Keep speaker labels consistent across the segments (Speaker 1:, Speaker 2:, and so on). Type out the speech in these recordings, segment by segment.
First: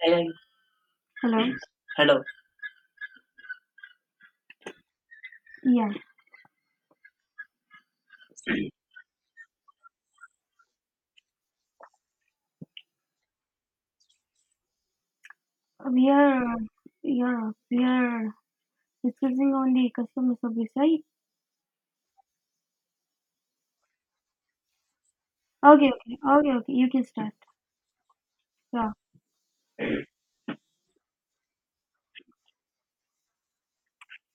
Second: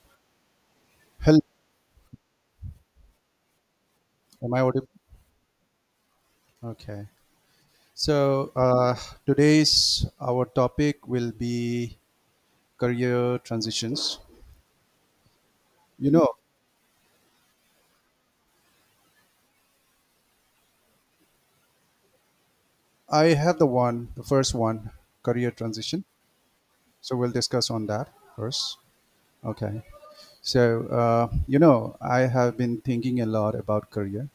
Speaker 1: Hey,
Speaker 2: Hello,
Speaker 1: hello. Hello.
Speaker 2: am I audible?
Speaker 1: Yeah,
Speaker 2: Okay. So uh, today's our topic will be career transitions.
Speaker 1: we
Speaker 2: You know,
Speaker 1: are, yeah we are discussing on the customer service, right?
Speaker 2: I have the one, the first one, career
Speaker 1: Okay,
Speaker 2: transition.
Speaker 1: okay, okay, okay. You can
Speaker 2: So we'll
Speaker 1: start.
Speaker 2: discuss on that first.
Speaker 1: Yeah.
Speaker 2: Okay. I have been thinking a lot about career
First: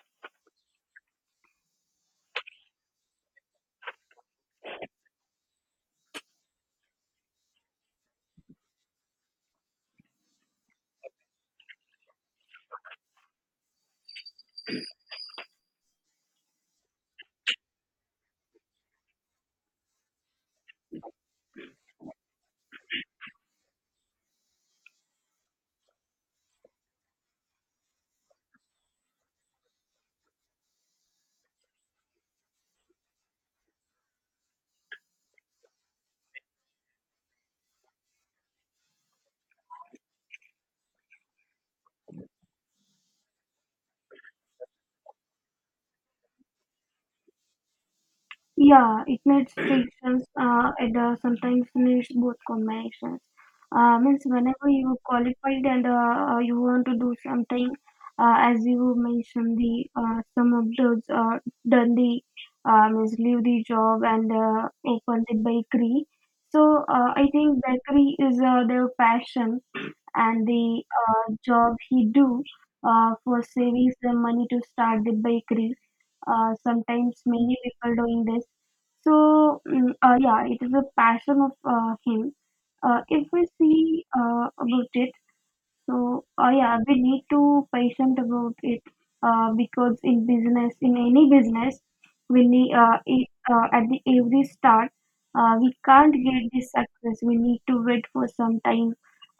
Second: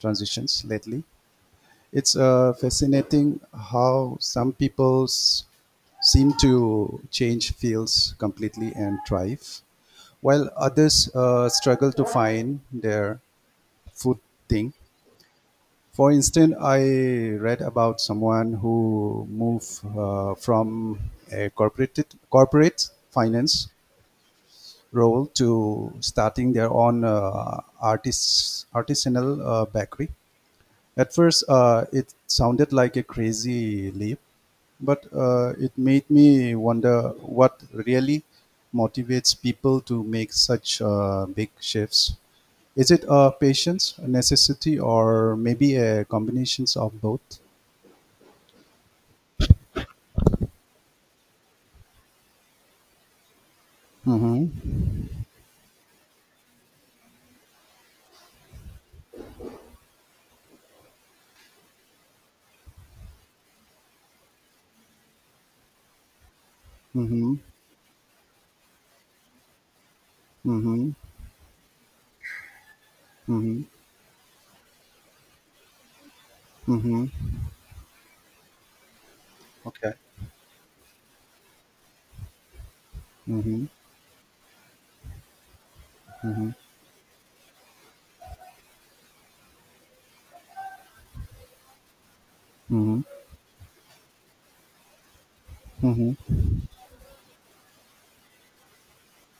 Speaker 2: transitions lately. It's fascinating how some people's seem to change fields completely and thrive while others struggle to find their food thing. For instance, I read about someone who moved from a corporate finance role to starting their own artisanal bakery. At first, it sounded like a crazy leap, but it made me wonder what really motivates people to make such big shifts. Is it a patience, a necessity, or maybe a combinations of both?
Speaker 1: Yeah, it needs patience. And sometimes needs both combinations. Means whenever
Speaker 2: Mm-hmm.
Speaker 1: you qualified and you want to do something, as you mentioned, the some of those done the means leave the job and open the bakery. So I
Speaker 2: Mm-hmm.
Speaker 1: think bakery is their passion and the
Speaker 2: Mm-hmm.
Speaker 1: job he do for
Speaker 2: Mm-hmm.
Speaker 1: saving some money to start the bakery. Sometimes
Speaker 2: Mm-hmm.
Speaker 1: many people doing this so,
Speaker 2: Okay.
Speaker 1: yeah, it is a passion of him. If we
Speaker 2: Mm-hmm.
Speaker 1: see about it, so
Speaker 2: Mm-hmm.
Speaker 1: yeah, we need to patient about it because in business, in any business, we need
Speaker 2: Mm-hmm.
Speaker 1: at the every start, we can't
Speaker 2: Mm-hmm.
Speaker 1: get this success. We need to wait for some time,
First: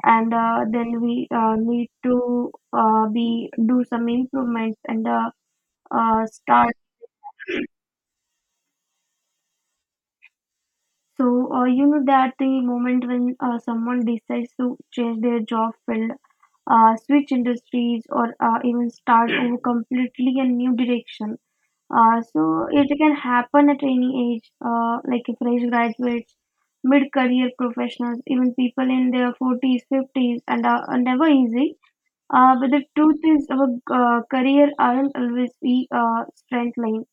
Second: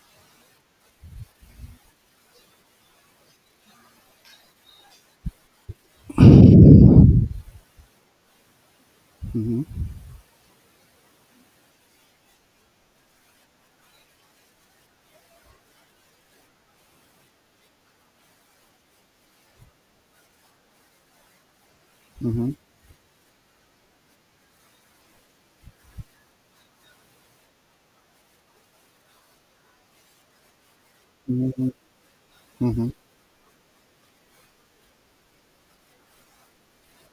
Speaker 1: and then we need to be do some improvements and start.
Speaker 2: Mm-hmm.
Speaker 1: So, you know that the moment when someone decides to change their job field, switch industries, or even start in completely a new direction. Uh,
Speaker 2: Mm-hmm.
Speaker 1: so, it can happen at any age, like fresh graduates, mid career professionals, even people in their 40s, 50s, and are never
Speaker 2: Mm-hmm.
Speaker 1: easy. But the
Speaker 2: Mm-hmm.
Speaker 1: truth is, our career aren't always we straight line.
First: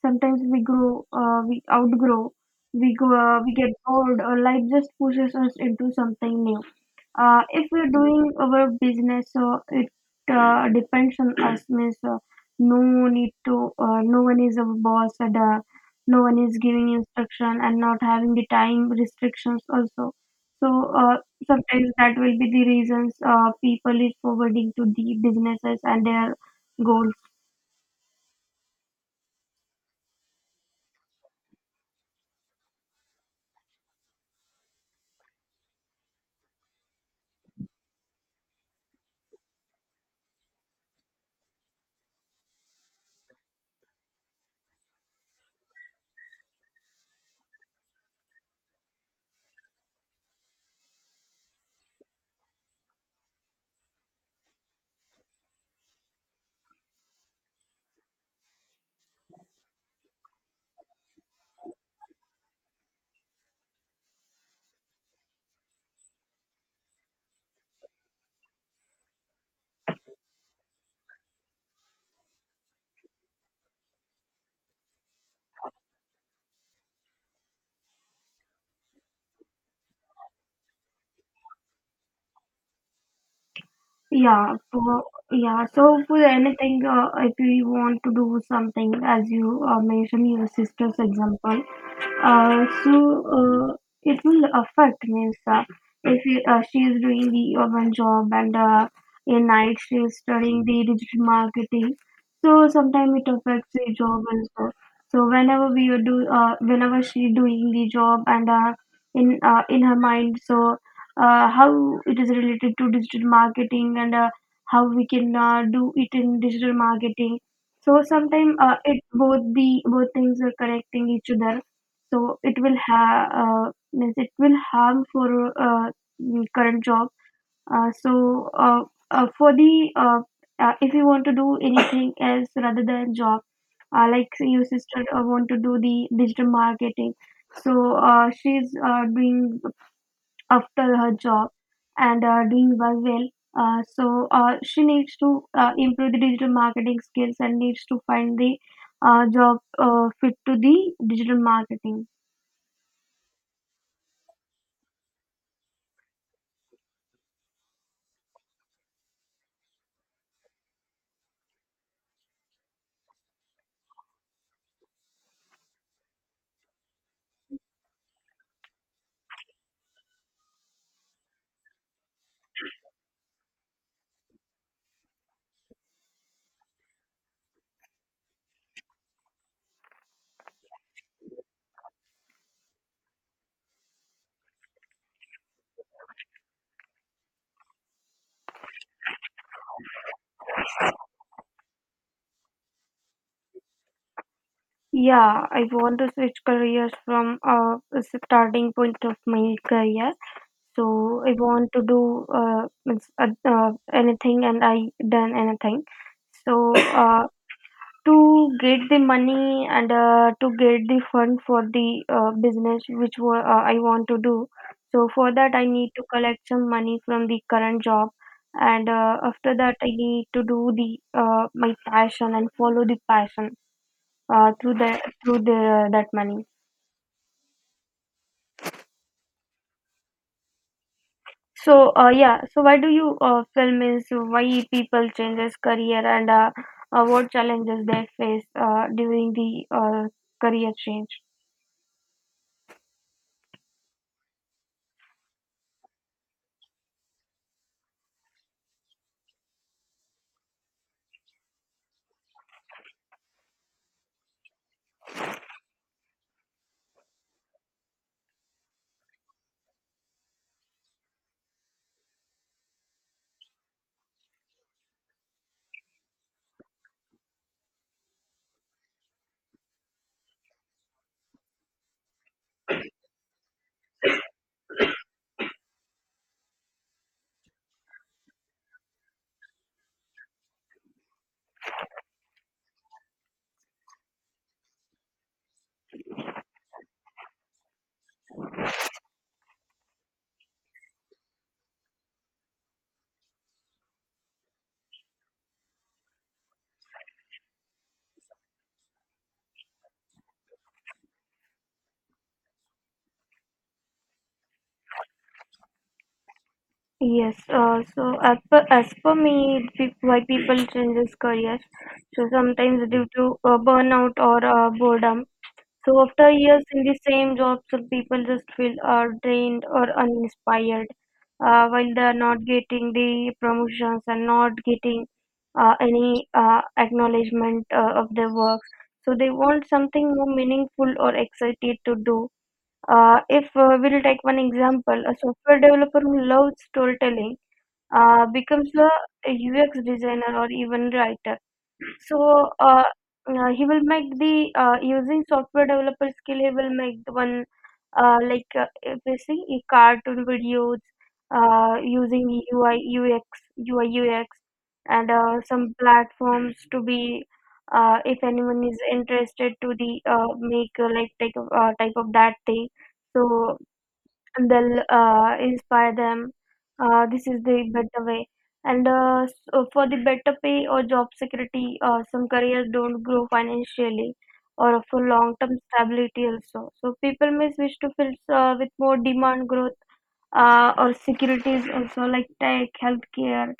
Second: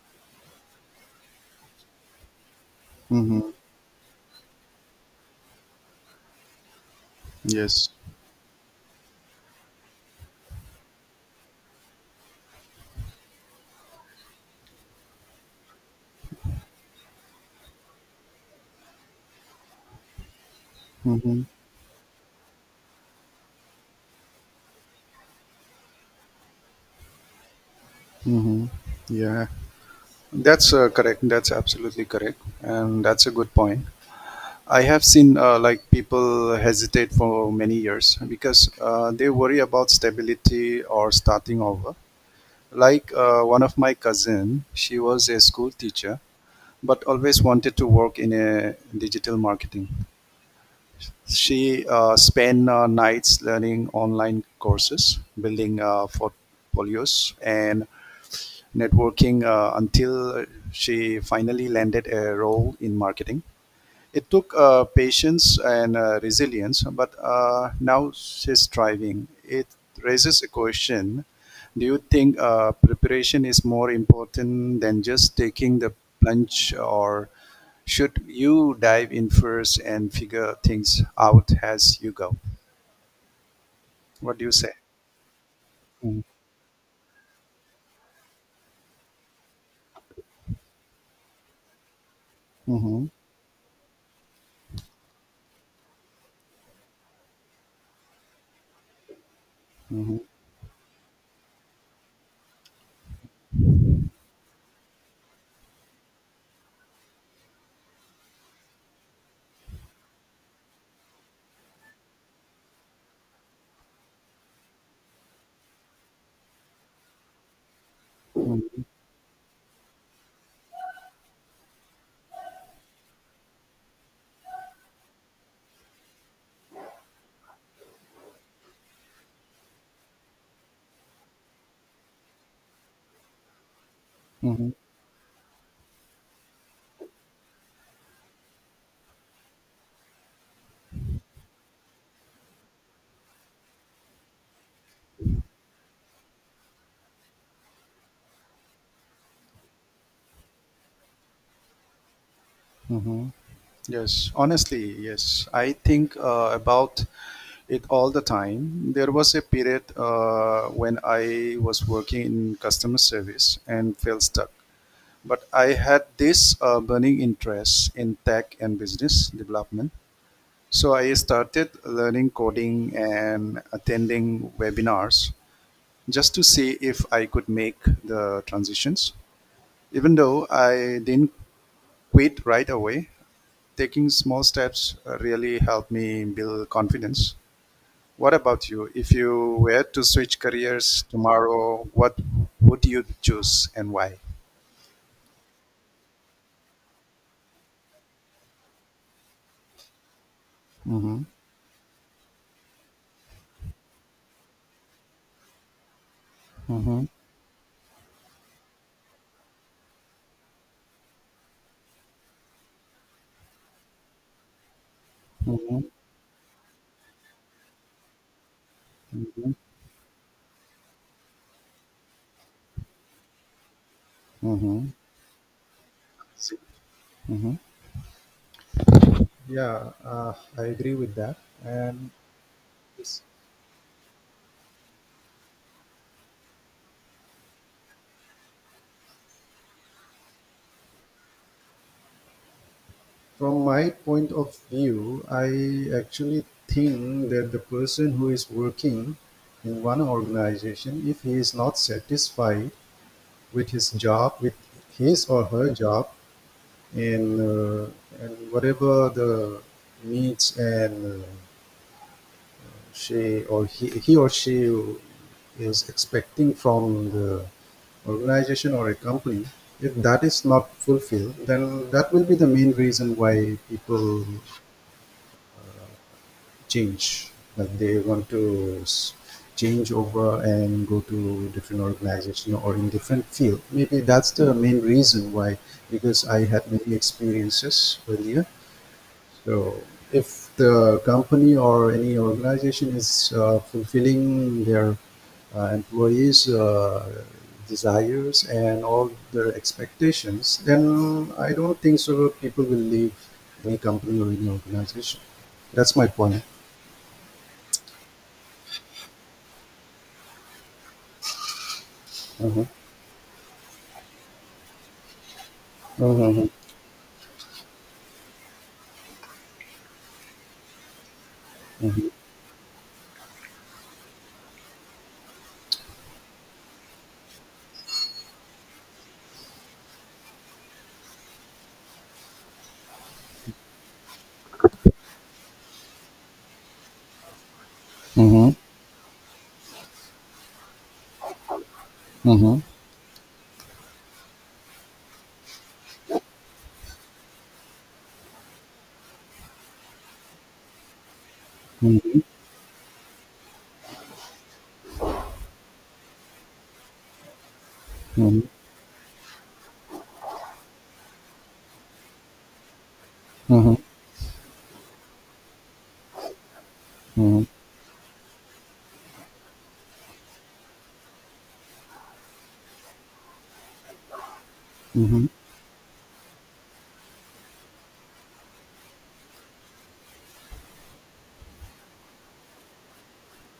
Speaker 1: Sometimes we grow, we outgrow, we go,
Speaker 2: Mm-hmm.
Speaker 1: we get bored, or life just pushes us into something new if
Speaker 2: Yes.
Speaker 1: we're doing our business, so it depends on us means no need to no one is our boss and no one is giving instruction and not having the time restrictions also so
Speaker 2: Mm-hmm.
Speaker 1: sometimes that will be the reasons people is forwarding to the businesses and their goals.
Speaker 2: Mm-hmm. Yeah. That's correct. That's absolutely correct, and that's a good point. I have seen like people hesitate for many years because they worry about stability or starting over. Like one of my cousin, she was a school teacher, but always wanted to work in a digital marketing. She spent nights learning online courses, building portfolios, and networking until she finally landed a role in marketing. It took patience and resilience, but now she's thriving. It raises a question. Do you think preparation is more important than just taking the plunge, or should you dive in first and figure things out as you go? What do you
Speaker 1: yeah
Speaker 2: say?
Speaker 1: for yeah so for
Speaker 2: Mm-hmm.
Speaker 1: anything if you want to do something as you mentioned your sister's example, uh, so
Speaker 2: Mm-hmm.
Speaker 1: uh, it will affect means if she is doing the urban job and in night she is studying the digital marketing, so sometimes it affects the job also. So whenever we are do whenever she doing the job and in her mind, so how it is related to digital marketing and how we can do it in digital marketing. So sometimes
Speaker 2: Mm-hmm.
Speaker 1: it both the both things are connecting each other, so it will have means it will harm for uh, current job. uh, so uh, for the if you want to do anything else rather than job, like your sister want to do the digital marketing. So she's doing after her job and doing well. She needs to improve the digital marketing skills and needs to find the job fit to the digital marketing.
Speaker 2: Mm-hmm. Yes, honestly, yes. I think about it all the time. There was a period when I was working in customer service and felt stuck. But I had this burning interest in tech and business development. So I started learning coding and attending webinars just to see if I could make the transitions. Even though I didn't quit right away, taking small steps really helped me build confidence. What about you? If you were to switch careers tomorrow, what would you choose and why?
Speaker 1: Yeah, I want to switch careers from a starting point of my career. So
Speaker 2: Mm-hmm.
Speaker 1: I want to do anything, and I done anything. So
Speaker 2: Mm-hmm.
Speaker 1: to get the money and to get the fund for the business which I want to do. So for that, I
Speaker 2: Mm-hmm.
Speaker 1: need to collect some money from the current job, and
Speaker 2: Mm-hmm.
Speaker 1: after that, I need to do the my passion and follow the passion uh, through
Speaker 2: Mm-hmm.
Speaker 1: the through the that money.
Speaker 2: Mm-hmm. Yeah, I agree with that.
Speaker 1: So
Speaker 2: And
Speaker 1: yeah, so why do you
Speaker 2: s-
Speaker 1: film is why people changes career and what challenges they face during the career change?
Speaker 2: from my point of view, I actually think that the person who is working in one organization, if he is not satisfied with his job, with his or her job, and, uh, and whatever the needs and he or she is expecting from the organization or a company, if that is not fulfilled, then that will be the main reason why people change, like they want to change over and go to different organization or in different field. Maybe that's the main reason why, because I had many experiences earlier. So if the company or any organization is fulfilling their employees' desires and all their expectations, then I don't think so people will leave any company or any organization. That's my point.
Speaker 1: Yes, so as per me, why people changes careers. So
Speaker 2: uh
Speaker 1: sometimes due to burnout or boredom. So after
Speaker 2: Mhm,
Speaker 1: years in the same job, some people just feel drained or uninspired, while they
Speaker 2: mhm,
Speaker 1: are not getting the promotions and not getting any acknowledgement of their work. So they want something more meaningful or excited to do. If we'll take one example, a software developer who loves storytelling
Speaker 2: mhm,
Speaker 1: becomes a UX designer or even writer. So
Speaker 2: mhm,
Speaker 1: he will make the using software developer skill. He will make the one if you see e cartoon videos
Speaker 2: mhm,
Speaker 1: using UI UX and some platforms to be if
Speaker 2: mhm,
Speaker 1: anyone is interested to the make type of that thing. So
Speaker 2: mhm,
Speaker 1: and they'll inspire them. This is
Speaker 2: mhm,
Speaker 1: the better way. For the better pay or job security, some careers don't grow financially or for
Speaker 2: mhm.
Speaker 1: long-term stability also. So people may switch to fields with more demand growth or securities also like tech, healthcare,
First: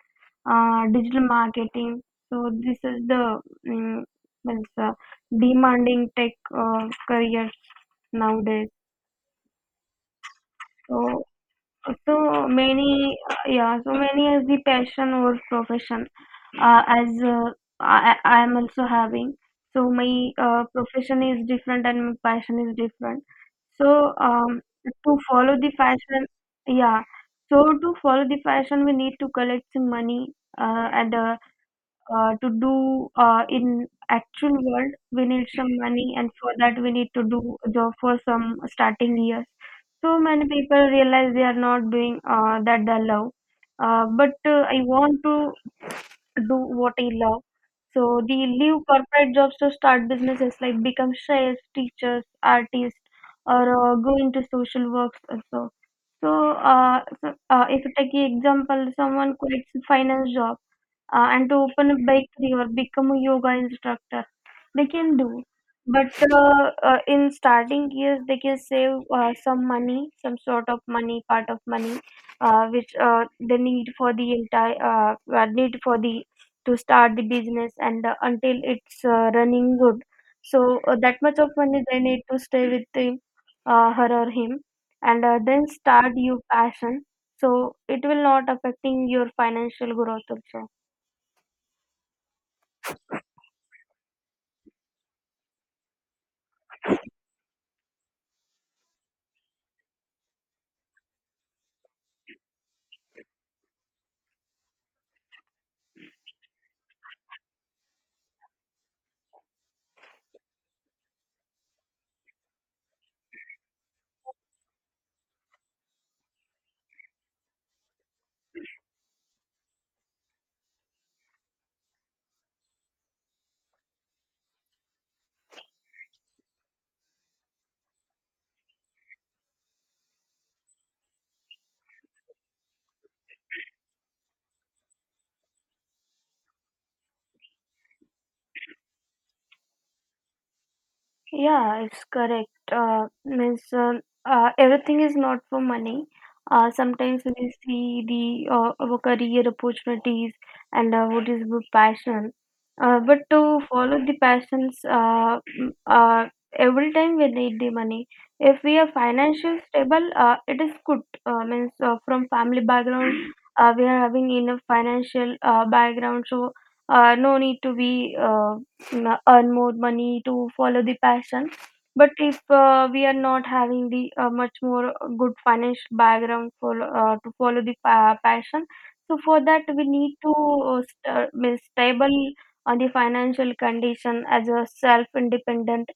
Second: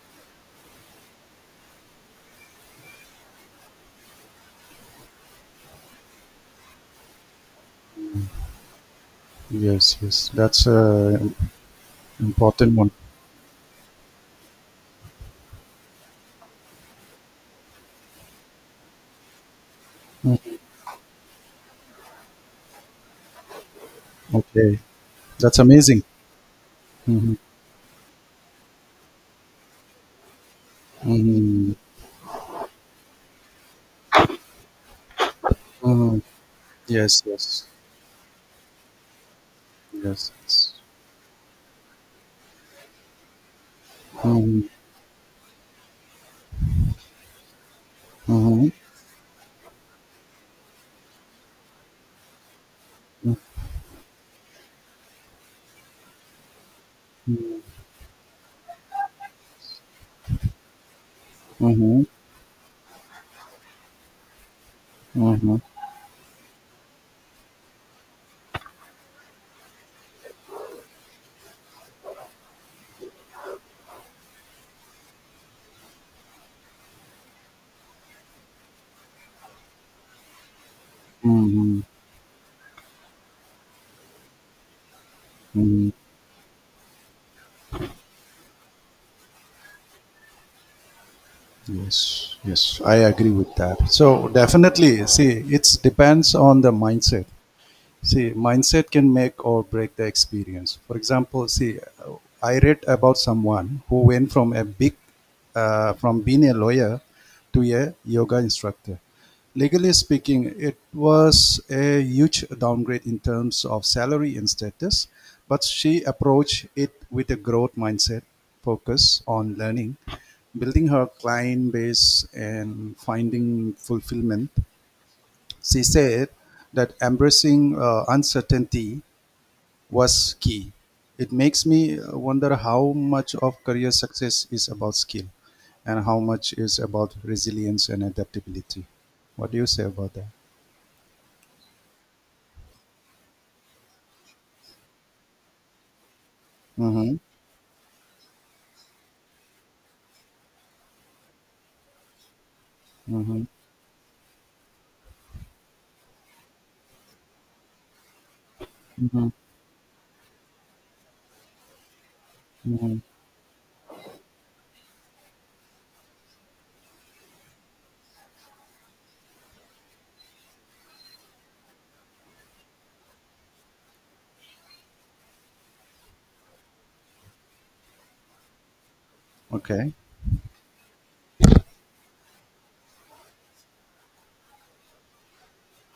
Speaker 1: digital marketing. So this is the mm means, uh, demanding tech careers nowadays.
Speaker 2: Yes, yes. That's a
Speaker 1: So so
Speaker 2: important one.
Speaker 1: many, yeah, so many as the passion or profession, as I am also having. So my
Speaker 2: Mhm.
Speaker 1: profession is different and my passion is different. So
Speaker 2: Okay.
Speaker 1: to follow
Speaker 2: That's
Speaker 1: the
Speaker 2: amazing.
Speaker 1: fashion, yeah.
Speaker 2: Mm-hmm.
Speaker 1: So to follow the fashion, we need to collect some money and
Speaker 2: Mm-hmm.
Speaker 1: to do in actual world we need some money,
Speaker 2: Mm-hmm.
Speaker 1: and for that we need to
Speaker 2: Yes,
Speaker 1: do
Speaker 2: yes.
Speaker 1: the for some starting years. So
Speaker 2: Yes,
Speaker 1: many
Speaker 2: yes.
Speaker 1: people realize they are not doing that they love, but
Speaker 2: Mm-hmm.
Speaker 1: I want to do what I love. So they
Speaker 2: Mm-hmm.
Speaker 1: leave corporate jobs to start businesses like become chefs, teachers, artists,
Speaker 2: Mm-hmm.
Speaker 1: or go into social works also. So if you take the example, someone quits finance job and to open a
Speaker 2: Mm-hmm.
Speaker 1: bakery or become a yoga instructor, they can do. But in starting years they can save some money, some sort of money, part of money which they need for the entire need for the to start the business and until it's running good. So that much of
Speaker 2: Mm-hmm.
Speaker 1: money they need to stay with the, her or him, and then
Speaker 2: Mm-hmm.
Speaker 1: start your passion. So it will not affecting your financial growth also.
Speaker 2: Yes, yes. I agree with that. So definitely, see, it depends on the mindset. See, mindset can make or break the experience. For example, see, I read about someone who went from being a lawyer to a yoga instructor. Legally speaking, it was a huge downgrade in terms of salary and status, but she approached it with a growth mindset, focus on learning, building her client base, and finding fulfillment. She said that embracing uncertainty was key. It makes me wonder how much of career success is about skill and how much is about resilience and adaptability. What do you say about that?
Speaker 1: Yeah, it's correct. Means Everything is not for money.
Speaker 2: Mm-hmm.
Speaker 1: Sometimes we see the our career opportunities and what is our passion. But
Speaker 2: Mm-hmm.
Speaker 1: to follow the passions, every time we need the money. If we are
Speaker 2: Mm-hmm.
Speaker 1: financially stable, it is good. Means from family
Speaker 2: Mm-hmm.
Speaker 1: background, we are having enough financial background, so no need to be earn more money to follow the passion. But if we are not having the much more good financial background for to follow the passion, so for that we
Speaker 2: Okay.
Speaker 1: need to be stable on the financial condition as a self independent,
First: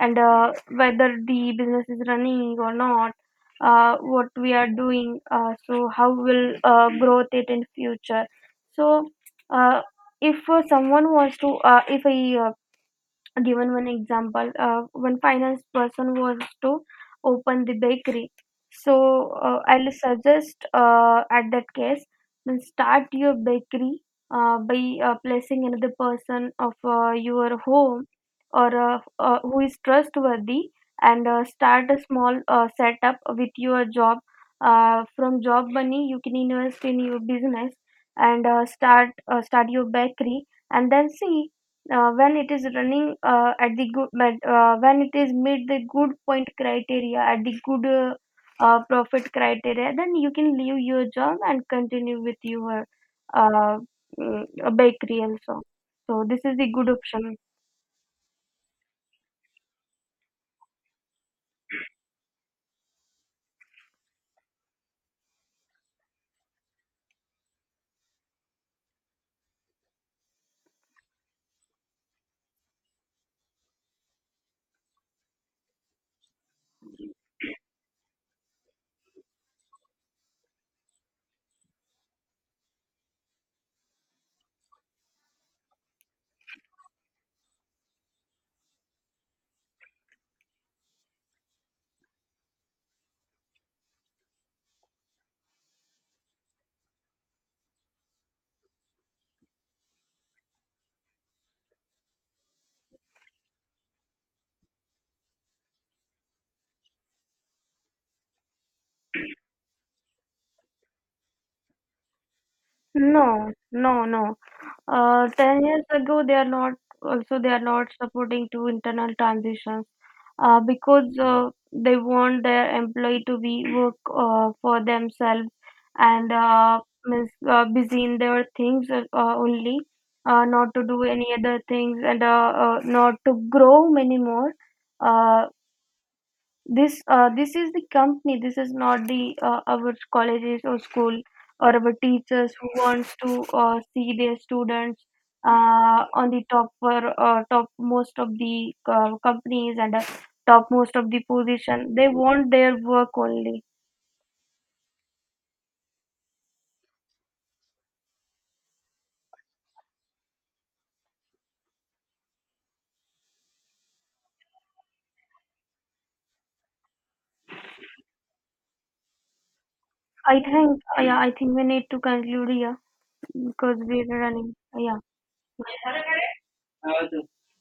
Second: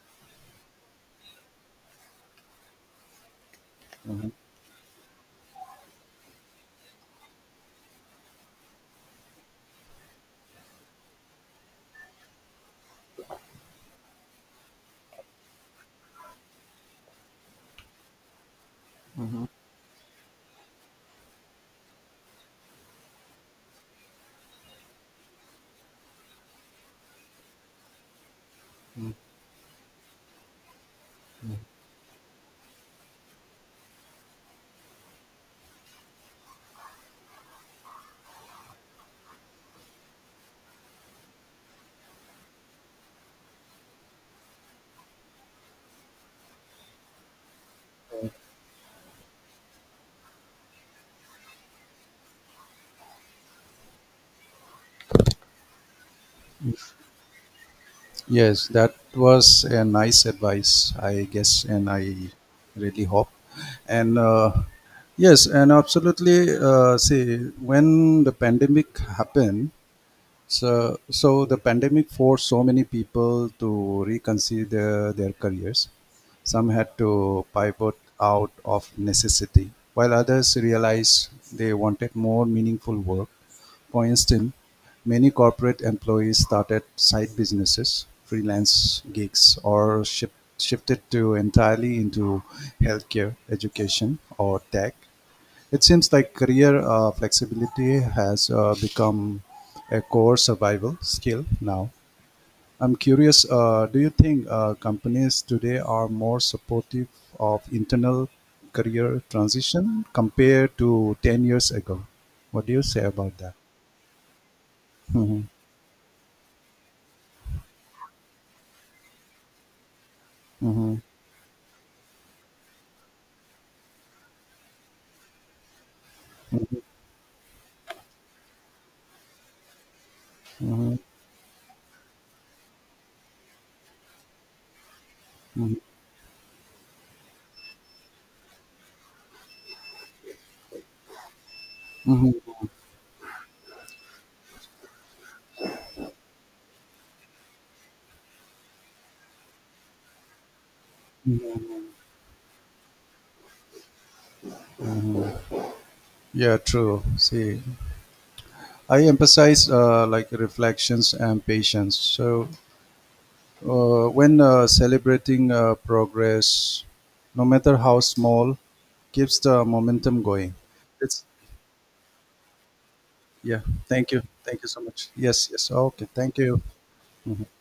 Speaker 1: and whether the business is running or not, what
Speaker 2: Mhm.
Speaker 1: we are doing, so how will growth it in future. So uh, if someone wants to if a given one example, one finance person was to open the bakery, so I'll suggest at that case, then start your bakery by placing another person of your home or who is trustworthy, and start a small setup with your job. From job money you can invest in your business and start your bakery, and then see when it is running at the good, but when it is meet the good point criteria at the good profit criteria, then you can leave your job and continue with your uh, bakery also. So this is the good option.
Speaker 2: Yes, that was a nice advice, I guess, and I really hope. And yes, and absolutely. See, when the pandemic happened, so the pandemic forced so many people to reconsider their careers. Some had to pivot out of necessity, while others realized they wanted more meaningful work. For instance, many corporate employees started side businesses, freelance gigs, or shifted to entirely into healthcare, education, or tech. It seems like career flexibility has become a core survival skill now. I'm curious, do you think companies today are more supportive of internal career transition compared to 10 years ago? What do you say
Speaker 1: No,
Speaker 2: about that?
Speaker 1: no, no,
Speaker 2: Mhm,
Speaker 1: 10 years ago they are not, also they are not supporting to internal transitions,
Speaker 2: mhm,
Speaker 1: because they want their employee to be work for themselves and busy in their things only, not to
Speaker 2: mhm,
Speaker 1: do any other things, and not to grow many more. Uh,
Speaker 2: mhm,
Speaker 1: this this is the company, this is not the our colleges or school or our
Speaker 2: mhm.
Speaker 1: teachers, who wants to see their students on the top for top most of the companies and top most of the position, they want their work only.
Speaker 2: Yeah, true. See, I emphasize like reflections and patience. So when celebrating progress, no matter how small, keeps the momentum
Speaker 1: I
Speaker 2: going.
Speaker 1: think, yeah,
Speaker 2: It's
Speaker 1: I think we need to conclude here
Speaker 2: yeah.
Speaker 1: because
Speaker 2: Thank
Speaker 1: we're
Speaker 2: you.
Speaker 1: running,
Speaker 2: Thank you so much. Yes. Yes. Okay. Thank you.
Speaker 1: yeah.